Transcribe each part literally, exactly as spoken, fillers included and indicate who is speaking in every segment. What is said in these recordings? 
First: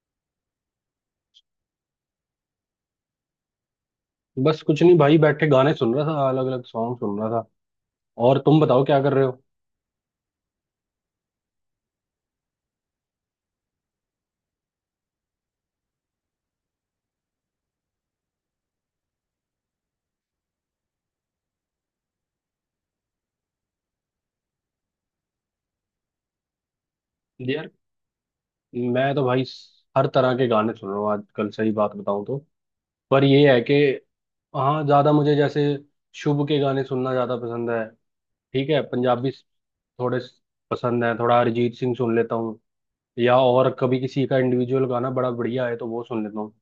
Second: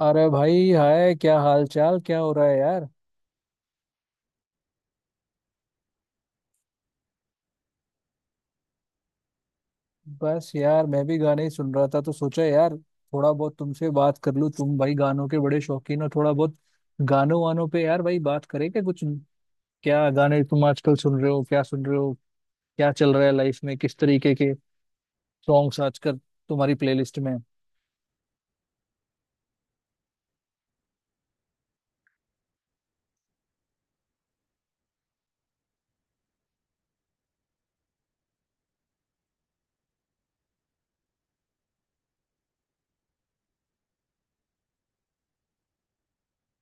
Speaker 1: अरे भाई, हाय, क्या हाल चाल, क्या हो रहा है यार।
Speaker 2: बस कुछ नहीं भाई, बैठे गाने सुन रहा था, अलग अलग सॉन्ग सुन रहा था। और तुम बताओ क्या कर रहे हो।
Speaker 1: बस यार, मैं भी गाने ही सुन रहा था, तो सोचा यार थोड़ा बहुत तुमसे बात कर लूं। तुम भाई गानों के बड़े शौकीन हो थोड़ा बहुत। गानों वानों पे यार भाई बात करें क्या कुछ। क्या गाने तुम आजकल सुन रहे हो, क्या सुन रहे हो क्या चल रहा है लाइफ में, किस तरीके के सॉन्ग्स आजकल तुम्हारी प्लेलिस्ट में हैं?
Speaker 2: यार मैं तो भाई स- हर तरह के गाने सुन रहा हूँ आजकल, सही बात बताऊं तो। पर ये है कि हाँ, ज्यादा मुझे जैसे शुभ के गाने सुनना ज्यादा पसंद है। ठीक है, पंजाबी स- थोड़े स- पसंद है। थोड़ा अरिजीत सिंह सुन लेता हूँ, या और कभी किसी का इंडिविजुअल गाना बड़ा बढ़िया है तो वो सुन लेता हूँ।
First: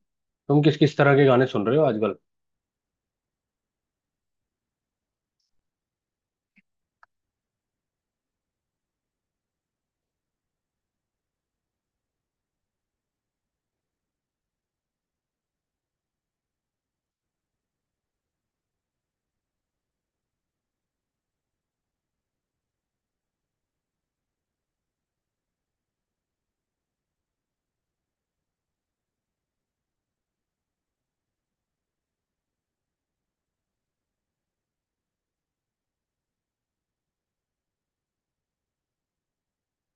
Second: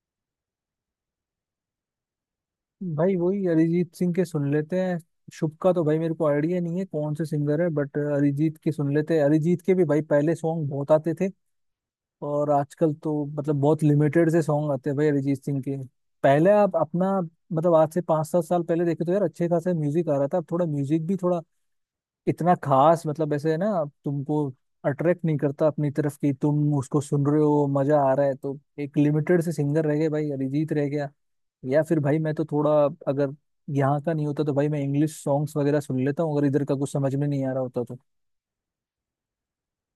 Speaker 2: तुम किस किस तरह के गाने सुन रहे हो आजकल।
Speaker 1: भाई, वही अरिजीत सिंह के सुन लेते हैं। शुभ का तो भाई मेरे को आइडिया नहीं है कौन से सिंगर है, बट अरिजीत के सुन लेते हैं। अरिजीत के भी भाई पहले सॉन्ग बहुत आते थे, और आजकल तो मतलब बहुत लिमिटेड से सॉन्ग आते हैं भाई, अरिजीत सिंह के। पहले आप अपना मतलब आज से पाँच सात साल पहले देखे तो यार अच्छे खासे म्यूजिक आ रहा था। अब थोड़ा म्यूजिक भी थोड़ा इतना खास मतलब ऐसे है ना, अब तुमको अट्रैक्ट नहीं करता अपनी तरफ कि तुम उसको सुन रहे हो मजा आ रहा है। तो एक लिमिटेड से सिंगर रह गए भाई, अरिजीत रह गया। या फिर भाई मैं तो थोड़ा, अगर यहाँ का नहीं होता तो भाई मैं इंग्लिश सॉन्ग्स वगैरह सुन लेता हूँ, अगर इधर का कुछ समझ में नहीं आ रहा होता तो।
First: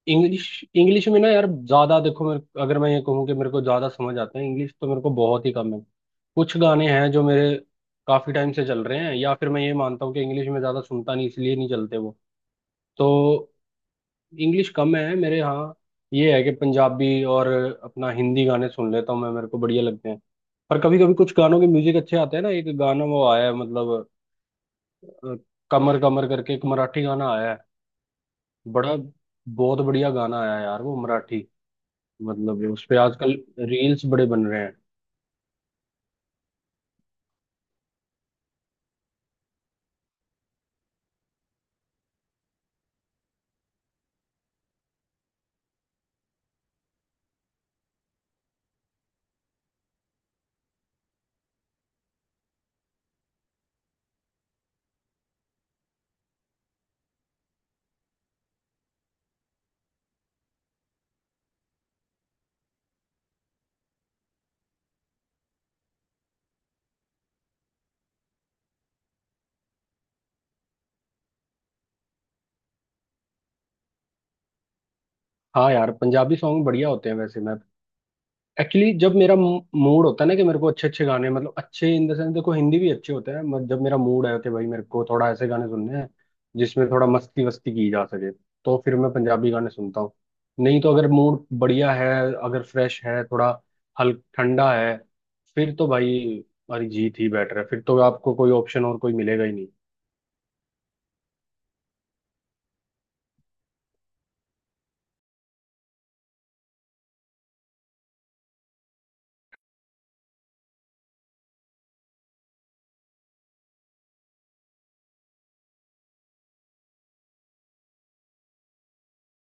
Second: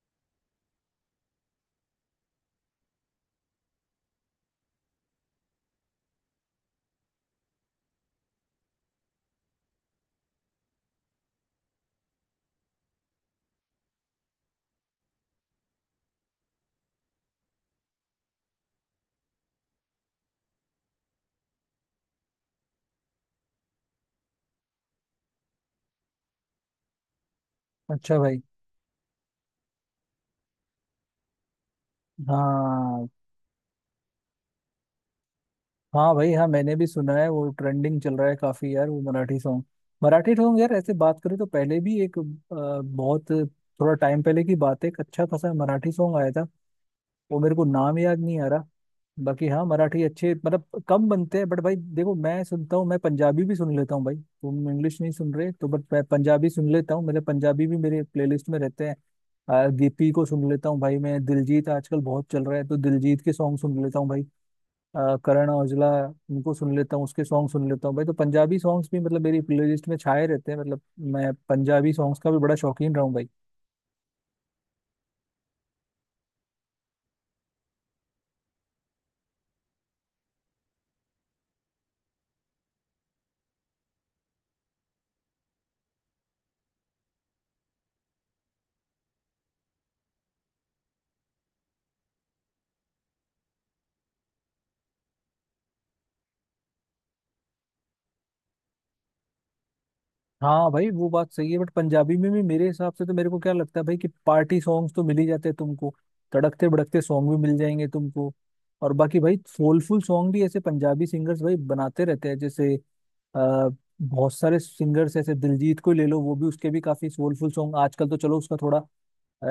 Speaker 2: इंग्लिश इंग्लिश में ना यार, ज्यादा देखो, मेरे, अगर मैं ये कहूँ कि मेरे को ज्यादा समझ आता है इंग्लिश, तो मेरे को बहुत ही कम है। कुछ गाने हैं जो मेरे काफी टाइम से चल रहे हैं, या फिर मैं ये मानता हूँ कि इंग्लिश में ज्यादा सुनता नहीं, इसलिए नहीं चलते वो। तो इंग्लिश कम है मेरे यहाँ। ये है कि पंजाबी और अपना हिंदी गाने सुन लेता हूँ, मैं मेरे को बढ़िया लगते हैं। पर कभी कभी कुछ गानों के म्यूजिक अच्छे आते हैं ना, एक गाना वो आया है, मतलब अ, कमर कमर करके एक मराठी गाना आया है।
Speaker 1: अच्छा भाई।
Speaker 2: बड़ा बहुत बढ़िया गाना आया है यार वो मराठी, मतलब उस पे
Speaker 1: हाँ।
Speaker 2: आजकल रील्स बड़े बन रहे हैं।
Speaker 1: हाँ भाई, हाँ मैंने भी सुना है, वो ट्रेंडिंग चल रहा है काफी यार वो मराठी सॉन्ग। मराठी सॉन्ग यार ऐसे बात करें तो पहले भी एक अ, बहुत थोड़ा टाइम पहले की बात है, एक अच्छा खासा मराठी सॉन्ग आया था। वो मेरे को नाम याद नहीं आ रहा। बाकी हाँ मराठी अच्छे मतलब कम बनते हैं, बट भाई देखो मैं सुनता हूँ, मैं पंजाबी भी सुन लेता हूँ भाई। तुम इंग्लिश नहीं सुन रहे तो, बट मैं पंजाबी सुन लेता हूँ, मेरे पंजाबी भी मेरे प्लेलिस्ट में रहते हैं। अ, गिप्पी को सुन लेता हूँ भाई, मैं दिलजीत आजकल बहुत चल रहा है तो दिलजीत के सॉन्ग सुन लेता हूँ भाई। अ, करण औजला, उनको सुन लेता हूँ, उसके सॉन्ग सुन लेता हूँ भाई। तो पंजाबी सॉन्ग्स भी मतलब मेरी प्लेलिस्ट में छाए रहते हैं। मतलब मैं पंजाबी सॉन्ग्स का भी बड़ा शौकीन रहा हूँ भाई।
Speaker 2: हाँ यार, पंजाबी सॉन्ग बढ़िया होते हैं। वैसे मैं एक्चुअली जब मेरा मूड होता है ना, कि मेरे को अच्छे अच्छे गाने, मतलब अच्छे इन द सेंस देखो, हिंदी भी अच्छे होते हैं, मत जब मेरा मूड है कि भाई मेरे को थोड़ा ऐसे गाने सुनने हैं जिसमें थोड़ा मस्ती वस्ती की जा सके, तो फिर मैं पंजाबी गाने सुनता हूँ। नहीं तो अगर मूड बढ़िया है, अगर फ्रेश है, थोड़ा हल्क ठंडा है, फिर तो भाई अरिजीत ही बेटर है। फिर तो आपको कोई ऑप्शन और कोई मिलेगा ही नहीं।
Speaker 1: हाँ भाई वो बात सही है, बट पंजाबी में भी मेरे हिसाब से, तो मेरे को क्या लगता है भाई कि पार्टी सॉन्ग्स तो मिल ही जाते हैं तुमको, तड़कते भड़कते सॉन्ग भी मिल जाएंगे तुमको। और बाकी भाई सोलफुल सॉन्ग भी ऐसे पंजाबी सिंगर्स भाई बनाते रहते हैं, जैसे अ, बहुत सारे सिंगर्स ऐसे दिलजीत को ही ले लो, वो भी उसके भी काफी सोलफुल सॉन्ग आजकल तो चलो, उसका थोड़ा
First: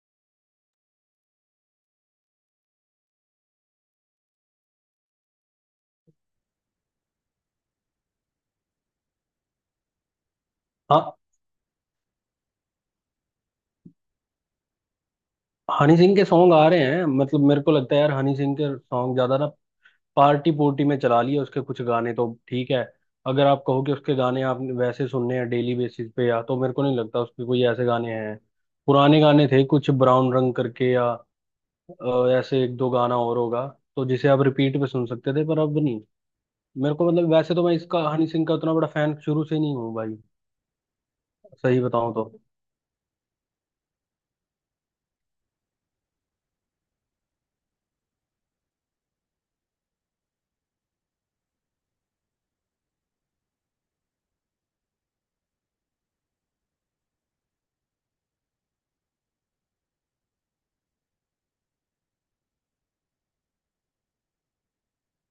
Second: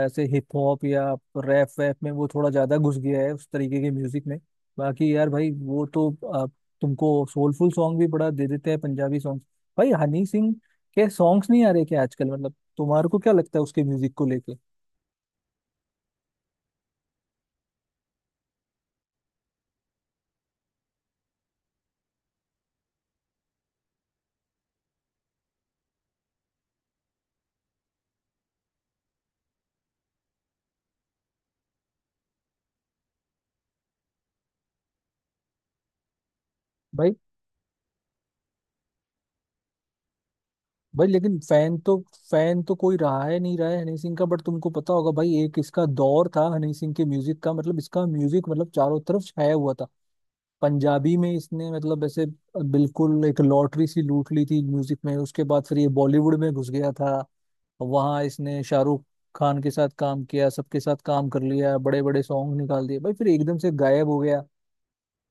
Speaker 1: ऐसे हिप हॉप या रैप वैप में वो थोड़ा ज्यादा घुस गया है, उस तरीके के म्यूजिक में। बाकी यार भाई वो तो आ, तुमको सोलफुल सॉन्ग भी बड़ा दे देते हैं पंजाबी सॉन्ग। भाई हनी सिंह के
Speaker 2: हाँ,
Speaker 1: सॉन्ग्स नहीं आ रहे क्या आजकल, मतलब तुम्हारे को क्या लगता है उसके म्यूजिक को लेके।
Speaker 2: हनी सिंह के सॉन्ग आ रहे हैं, मतलब मेरे को लगता है यार हनी सिंह के सॉन्ग ज्यादा ना, पार्टी पुर्टी में चला लिया, उसके कुछ गाने तो ठीक है। अगर आप कहो कि उसके गाने आप वैसे सुनने हैं डेली बेसिस पे, या तो मेरे को नहीं लगता उसके कोई ऐसे गाने हैं। पुराने गाने थे कुछ, ब्राउन रंग करके, या अ, ऐसे एक दो गाना और होगा तो जिसे आप रिपीट पे सुन सकते थे, पर अब नहीं। मेरे को
Speaker 1: भाई,
Speaker 2: मतलब, वैसे तो मैं इसका हनी सिंह का उतना बड़ा फैन शुरू से नहीं हूँ भाई,
Speaker 1: भाई लेकिन फैन
Speaker 2: सही
Speaker 1: तो
Speaker 2: बताऊं तो।
Speaker 1: फैन तो कोई रहा है नहीं रहा है हनी सिंह का, बट तुमको पता होगा भाई, एक इसका दौर था हनी सिंह के म्यूजिक का, मतलब इसका म्यूजिक मतलब चारों तरफ छाया हुआ था। पंजाबी में इसने मतलब ऐसे बिल्कुल एक लॉटरी सी लूट ली थी म्यूजिक में। उसके बाद फिर ये बॉलीवुड में घुस गया था, वहां इसने शाहरुख खान के साथ काम किया, सबके साथ काम कर लिया, बड़े बड़े सॉन्ग निकाल दिए भाई, फिर एकदम से गायब हो गया।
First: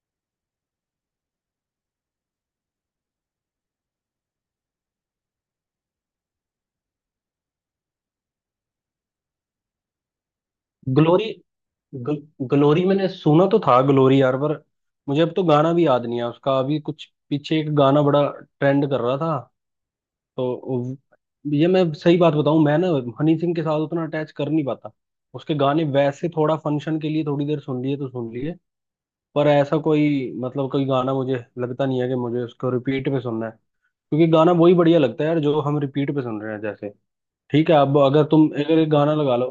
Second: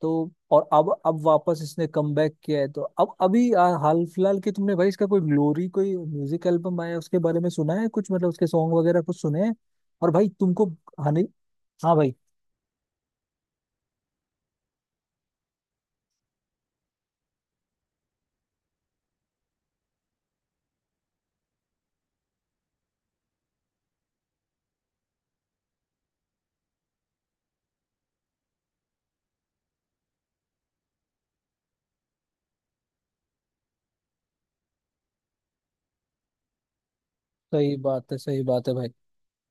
Speaker 1: तो और अब अब वापस इसने कम बैक किया है, तो अब अभी आ, हाल फिलहाल के, तुमने भाई इसका कोई ग्लोरी कोई म्यूजिक एल्बम आया उसके बारे में सुना है कुछ, मतलब उसके सॉन्ग वगैरह कुछ सुने हैं? और भाई तुमको हानि।
Speaker 2: ग्लोरी,
Speaker 1: हाँ भाई।
Speaker 2: ग्ल, ग्लोरी मैंने सुना तो था, ग्लोरी यार, पर मुझे अब तो गाना भी याद नहीं है उसका। अभी कुछ पीछे एक गाना बड़ा ट्रेंड कर रहा था तो, ये मैं सही बात बताऊं, मैं ना हनी सिंह के साथ उतना अटैच कर नहीं पाता। उसके गाने वैसे थोड़ा फंक्शन के लिए थोड़ी देर सुन लिए तो सुन लिए, पर ऐसा कोई मतलब कोई गाना मुझे लगता नहीं है कि मुझे उसको रिपीट पे सुनना है। क्योंकि गाना वही बढ़िया लगता है यार जो हम रिपीट पे सुन रहे हैं। जैसे ठीक
Speaker 1: सही
Speaker 2: है, अब
Speaker 1: बात है
Speaker 2: अगर
Speaker 1: सही
Speaker 2: तुम,
Speaker 1: बात है
Speaker 2: अगर
Speaker 1: भाई।
Speaker 2: एक गाना लगा लो,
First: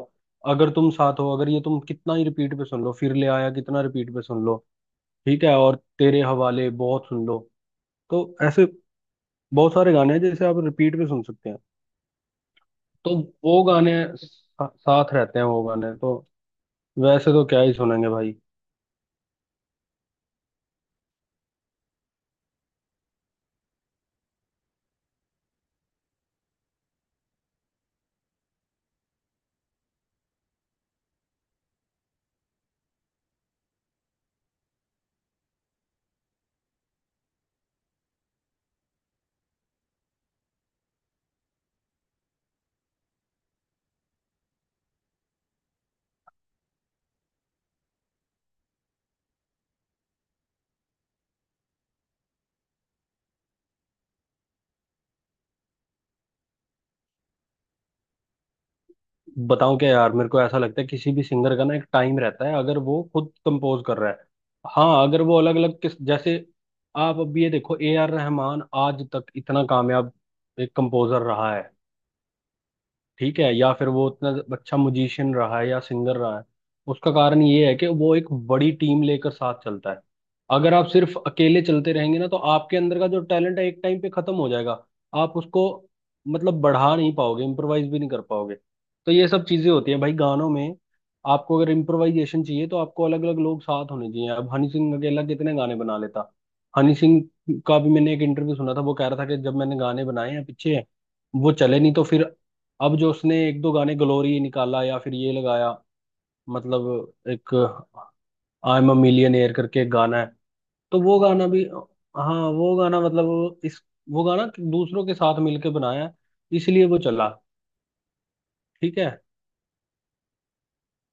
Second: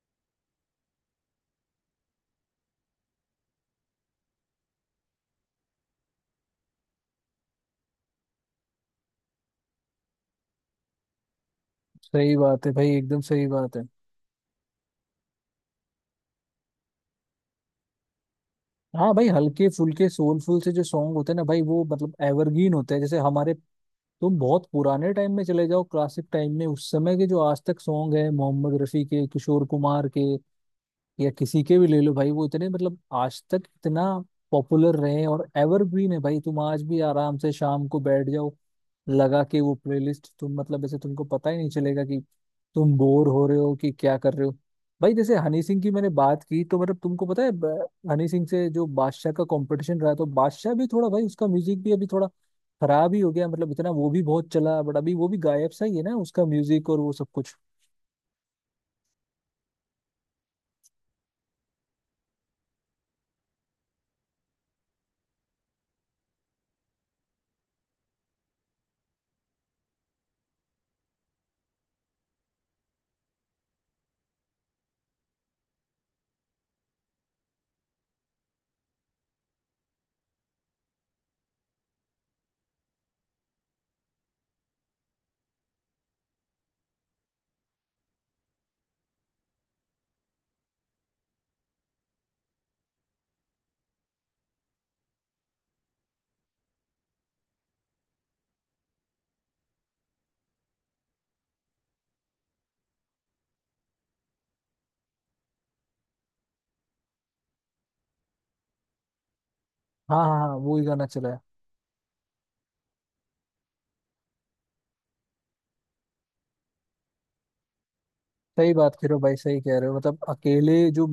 Speaker 2: अगर तुम साथ हो, अगर ये तुम कितना ही रिपीट पे सुन लो, फिर ले आया कितना रिपीट पे सुन लो, ठीक है, और तेरे हवाले बहुत सुन लो, तो ऐसे बहुत सारे गाने हैं जैसे आप रिपीट पे सुन सकते हैं।
Speaker 1: सही बात है भाई,
Speaker 2: तो
Speaker 1: एकदम सही
Speaker 2: वो
Speaker 1: बात है।
Speaker 2: गाने सा- साथ रहते हैं, वो गाने तो वैसे तो क्या ही सुनेंगे भाई।
Speaker 1: हाँ भाई हल्के फुल्के सोलफुल से जो सॉन्ग होते हैं ना भाई, वो मतलब एवरग्रीन होते हैं। जैसे हमारे, तुम बहुत पुराने टाइम में चले जाओ क्लासिक टाइम में, उस समय के जो आज तक सॉन्ग है, मोहम्मद रफी के, किशोर कुमार के, या किसी के भी ले लो भाई, वो इतने मतलब आज तक इतना पॉपुलर रहे हैं और एवरग्रीन है भाई। तुम आज भी आराम से शाम को बैठ जाओ, लगा के वो प्लेलिस्ट, तुम मतलब ऐसे तुमको पता ही नहीं चलेगा कि तुम बोर हो रहे हो कि क्या कर रहे हो। भाई जैसे हनी सिंह की मैंने बात की, तो मतलब तुमको पता है ब- हनी सिंह से जो बादशाह का कंपटीशन रहा, तो बादशाह भी थोड़ा भाई, उसका म्यूजिक भी अभी थोड़ा खराब ही हो गया, मतलब इतना वो भी बहुत चला, बट अभी वो भी गायब सा ही है ना, उसका म्यूजिक और वो सब कुछ।
Speaker 2: बताऊं क्या यार, मेरे को ऐसा लगता है किसी भी सिंगर का ना एक टाइम रहता है, अगर वो खुद कंपोज कर रहा है। हाँ, अगर वो अलग अलग किस जैसे, आप अब ये देखो ए आर रहमान आज तक इतना कामयाब एक कंपोजर रहा है, ठीक है, या फिर वो उतना अच्छा म्यूजिशियन रहा है, या सिंगर रहा है, उसका कारण ये है कि वो एक बड़ी टीम लेकर साथ चलता है। अगर आप सिर्फ अकेले चलते रहेंगे ना, तो आपके अंदर का जो टैलेंट है एक टाइम पे खत्म हो जाएगा। आप उसको मतलब बढ़ा नहीं पाओगे, इम्प्रोवाइज भी नहीं कर पाओगे। तो ये सब चीजें होती है भाई गानों में। आपको अगर इम्प्रोवाइजेशन चाहिए, तो आपको अलग अलग लोग साथ होने चाहिए। अब हनी सिंह अकेला कितने गाने बना लेता। हनी सिंह का भी मैंने एक इंटरव्यू सुना था, वो कह रहा था कि जब मैंने गाने बनाए हैं पीछे, वो चले नहीं, तो फिर अब जो उसने एक दो गाने, ग्लोरी निकाला या फिर ये लगाया, मतलब एक आई एम अ मिलियनेयर करके एक गाना
Speaker 1: हाँ
Speaker 2: है,
Speaker 1: हाँ हाँ, वो ही
Speaker 2: तो
Speaker 1: गाना
Speaker 2: वो
Speaker 1: चला है।
Speaker 2: गाना भी, हाँ वो गाना मतलब वो इस, वो गाना दूसरों के साथ मिलके बनाया है, इसलिए वो चला।
Speaker 1: सही बात
Speaker 2: ठीक
Speaker 1: कह
Speaker 2: है
Speaker 1: रहे हो भाई, सही कह रहे हो। मतलब अकेले जो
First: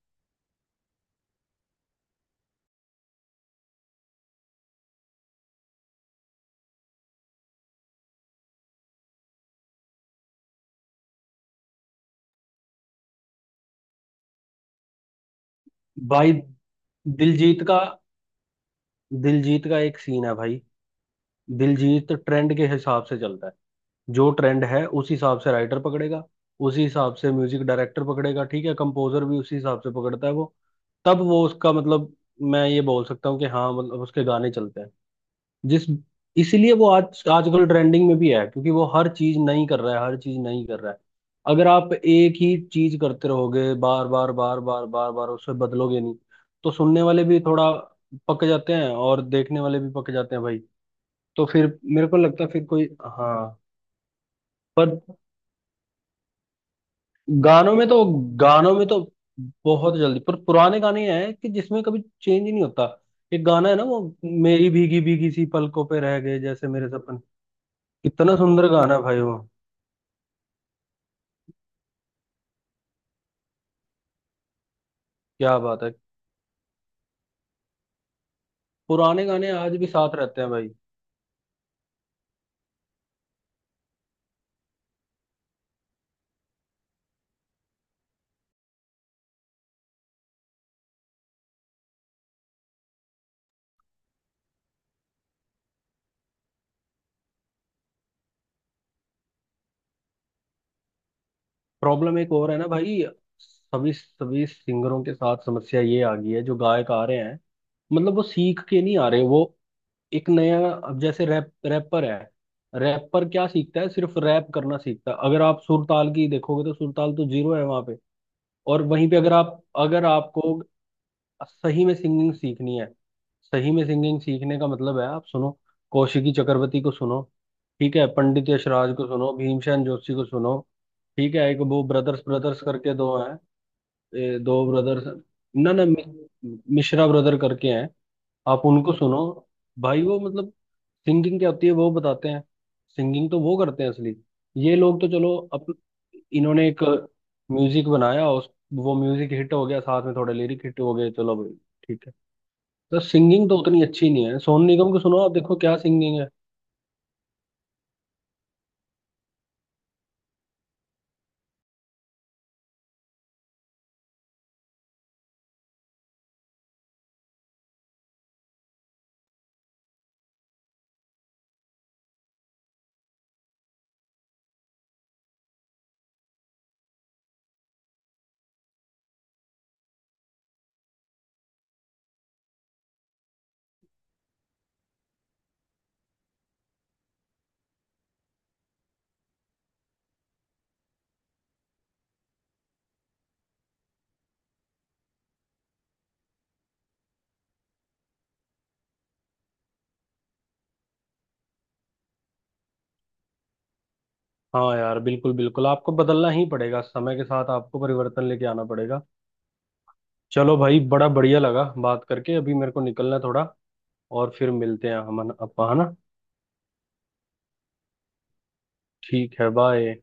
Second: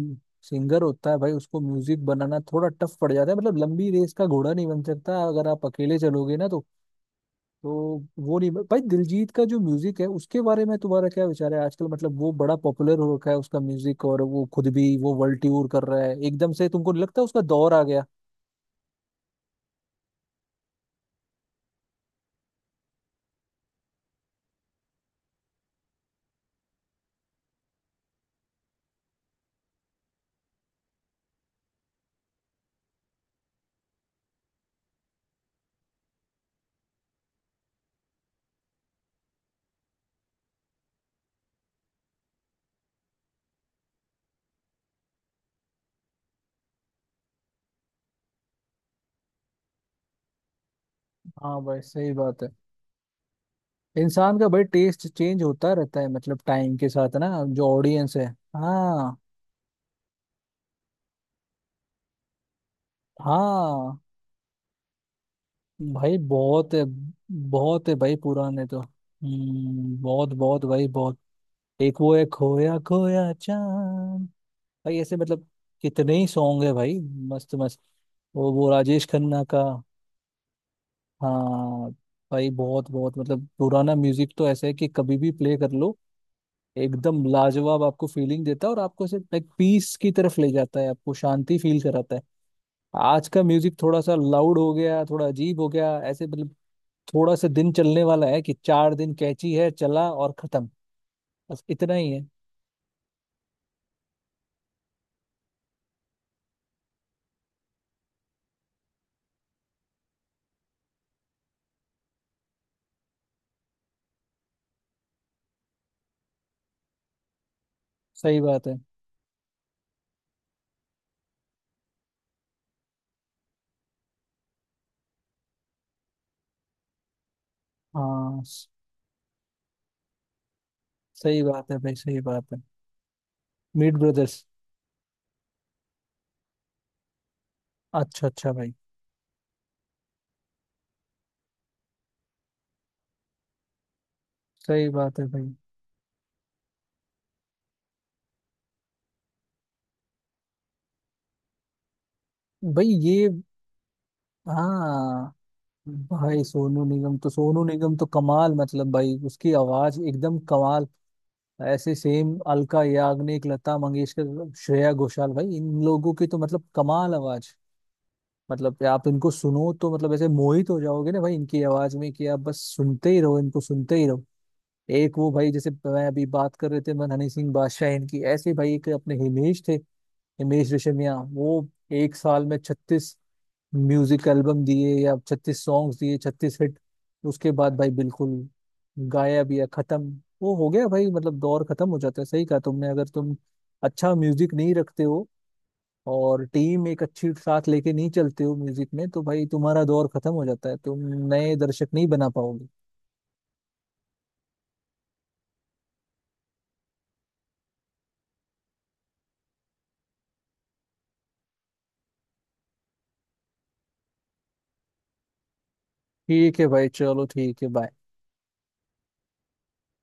Speaker 1: सिंगर होता है भाई, उसको म्यूजिक बनाना थोड़ा टफ पड़ जाता है, मतलब लंबी रेस का घोड़ा नहीं बन सकता अगर आप अकेले चलोगे ना तो। तो वो नहीं भाई, दिलजीत का जो म्यूजिक है उसके बारे में तुम्हारा क्या विचार है आजकल, मतलब वो बड़ा पॉपुलर हो रखा है उसका म्यूजिक, और वो खुद भी वो वर्ल्ड टूर कर रहा है।
Speaker 2: भाई,
Speaker 1: एकदम से तुमको नहीं लगता उसका
Speaker 2: दिलजीत
Speaker 1: दौर
Speaker 2: का,
Speaker 1: आ गया?
Speaker 2: दिलजीत का एक सीन है भाई। दिलजीत ट्रेंड के हिसाब से चलता है, जो ट्रेंड है उस हिसाब से राइटर पकड़ेगा, उसी हिसाब से म्यूजिक डायरेक्टर पकड़ेगा, ठीक है, कंपोजर भी उसी हिसाब से पकड़ता है वो। तब वो उसका मतलब, मैं ये बोल सकता हूँ कि हाँ मतलब उसके गाने चलते हैं। जिस, इसीलिए वो आज आजकल ट्रेंडिंग में भी है, क्योंकि वो हर चीज नहीं कर रहा है, हर चीज नहीं कर रहा है। अगर आप एक ही चीज करते रहोगे बार बार बार बार बार बार, उसे बदलोगे नहीं, तो सुनने वाले भी थोड़ा पक जाते हैं, और देखने वाले भी पक जाते हैं भाई। तो
Speaker 1: हाँ
Speaker 2: फिर
Speaker 1: भाई
Speaker 2: मेरे
Speaker 1: सही
Speaker 2: को
Speaker 1: बात
Speaker 2: लगता
Speaker 1: है।
Speaker 2: है फिर कोई। हाँ,
Speaker 1: इंसान का भाई
Speaker 2: पर
Speaker 1: टेस्ट चेंज होता रहता है, मतलब टाइम के साथ ना, जो
Speaker 2: गानों में तो,
Speaker 1: ऑडियंस है।
Speaker 2: गानों में तो
Speaker 1: हाँ।
Speaker 2: बहुत जल्दी, पर पुराने गाने हैं कि जिसमें कभी चेंज ही नहीं होता। एक गाना है ना,
Speaker 1: हाँ
Speaker 2: वो मेरी भीगी भीगी सी पलकों पे
Speaker 1: भाई
Speaker 2: रह गए जैसे
Speaker 1: बहुत है,
Speaker 2: मेरे सपन,
Speaker 1: बहुत है भाई
Speaker 2: कितना
Speaker 1: पुराने
Speaker 2: सुंदर
Speaker 1: तो।
Speaker 2: गाना है भाई वो।
Speaker 1: हम्म, बहुत बहुत भाई बहुत। एक वो है खोया खोया चांद भाई, ऐसे मतलब
Speaker 2: क्या बात है,
Speaker 1: कितने ही सॉन्ग है भाई, मस्त मस्त। वो वो राजेश
Speaker 2: पुराने
Speaker 1: खन्ना
Speaker 2: गाने
Speaker 1: का।
Speaker 2: आज भी साथ रहते हैं भाई।
Speaker 1: हाँ भाई बहुत बहुत, मतलब पुराना म्यूजिक तो ऐसा है कि कभी भी प्ले कर लो, एकदम लाजवाब आपको फीलिंग देता है, और आपको ऐसे लाइक पीस की तरफ ले जाता है, आपको शांति फील कराता है। आज का म्यूजिक थोड़ा सा लाउड हो गया, थोड़ा अजीब हो गया, ऐसे मतलब थोड़ा सा दिन चलने वाला है कि चार दिन कैची है, चला और खत्म। बस इतना ही
Speaker 2: प्रॉब्लम
Speaker 1: है।
Speaker 2: एक और है ना भाई, सभी सभी सिंगरों के साथ समस्या ये आ गई है, जो गायक आ रहे हैं, मतलब वो सीख के नहीं आ रहे। वो एक नया, अब जैसे रैप रैपर है, रैपर क्या सीखता है, सिर्फ रैप करना सीखता है। अगर आप सुरताल की देखोगे तो सुरताल तो जीरो है वहां पे।
Speaker 1: सही बात है।
Speaker 2: और वहीं पे अगर आप, अगर आपको सही में सिंगिंग सीखनी है, सही में सिंगिंग सीखने का मतलब है आप सुनो, कौशिकी चक्रवर्ती को सुनो, ठीक है,
Speaker 1: हाँ।
Speaker 2: पंडित
Speaker 1: स-
Speaker 2: यशराज को सुनो, भीमसेन जोशी को सुनो, ठीक है।
Speaker 1: सही
Speaker 2: एक
Speaker 1: बात है
Speaker 2: वो
Speaker 1: भाई,
Speaker 2: ब्रदर्स
Speaker 1: सही बात है।
Speaker 2: ब्रदर्स करके दो हैं,
Speaker 1: मीट ब्रदर्स।
Speaker 2: ए, दो ब्रदर्स, ना ना मि- मिश्रा ब्रदर करके हैं।
Speaker 1: अच्छा अच्छा
Speaker 2: आप
Speaker 1: भाई।
Speaker 2: उनको सुनो भाई, वो मतलब सिंगिंग क्या होती है वो बताते हैं। सिंगिंग तो वो करते हैं असली। ये
Speaker 1: सही
Speaker 2: लोग तो
Speaker 1: बात है
Speaker 2: चलो
Speaker 1: भाई।
Speaker 2: अप, इन्होंने एक म्यूजिक बनाया, उस, वो म्यूजिक हिट हो गया, साथ में थोड़े लिरिक हिट हो गए, चलो भाई, ठीक है।
Speaker 1: भाई
Speaker 2: तो
Speaker 1: ये।
Speaker 2: सिंगिंग तो उतनी अच्छी नहीं है। सोनू निगम को सुनो आप,
Speaker 1: हाँ
Speaker 2: देखो क्या सिंगिंग है।
Speaker 1: भाई सोनू निगम तो, सोनू निगम तो कमाल, मतलब भाई उसकी आवाज एकदम कमाल। ऐसे सेम अलका याग्निक, लता मंगेशकर, श्रेया घोषाल, भाई इन लोगों की तो मतलब कमाल आवाज, मतलब कि आप इनको सुनो तो मतलब ऐसे मोहित हो जाओगे ना भाई, इनकी आवाज में कि आप बस सुनते ही रहो, इनको सुनते ही रहो। एक वो भाई, जैसे मैं अभी बात कर रहे थे मन, हनी सिंह, बादशाह, इनकी ऐसे ही भाई एक अपने हिमेश थे, हिमेश रेशमिया। वो एक साल में छत्तीस म्यूजिक एल्बम दिए, या छत्तीस सॉन्ग्स दिए, छत्तीस हिट। उसके बाद भाई बिल्कुल गायब या खत्म। वो हो गया भाई, मतलब दौर खत्म हो जाता है। सही कहा तुमने, अगर तुम अच्छा म्यूजिक नहीं रखते हो और टीम एक अच्छी साथ लेके नहीं चलते हो म्यूजिक में, तो भाई तुम्हारा दौर खत्म हो जाता है, तुम नए दर्शक नहीं बना पाओगे।
Speaker 2: हाँ यार, बिल्कुल बिल्कुल आपको बदलना ही पड़ेगा, समय के साथ आपको परिवर्तन लेके आना पड़ेगा। चलो भाई, बड़ा बढ़िया लगा बात करके। अभी मेरे को निकलना है थोड़ा, और फिर मिलते हैं हम, अपन- अपन है ना।
Speaker 1: ठीक है भाई, चलो ठीक है, बाय।
Speaker 2: ठीक है, बाय।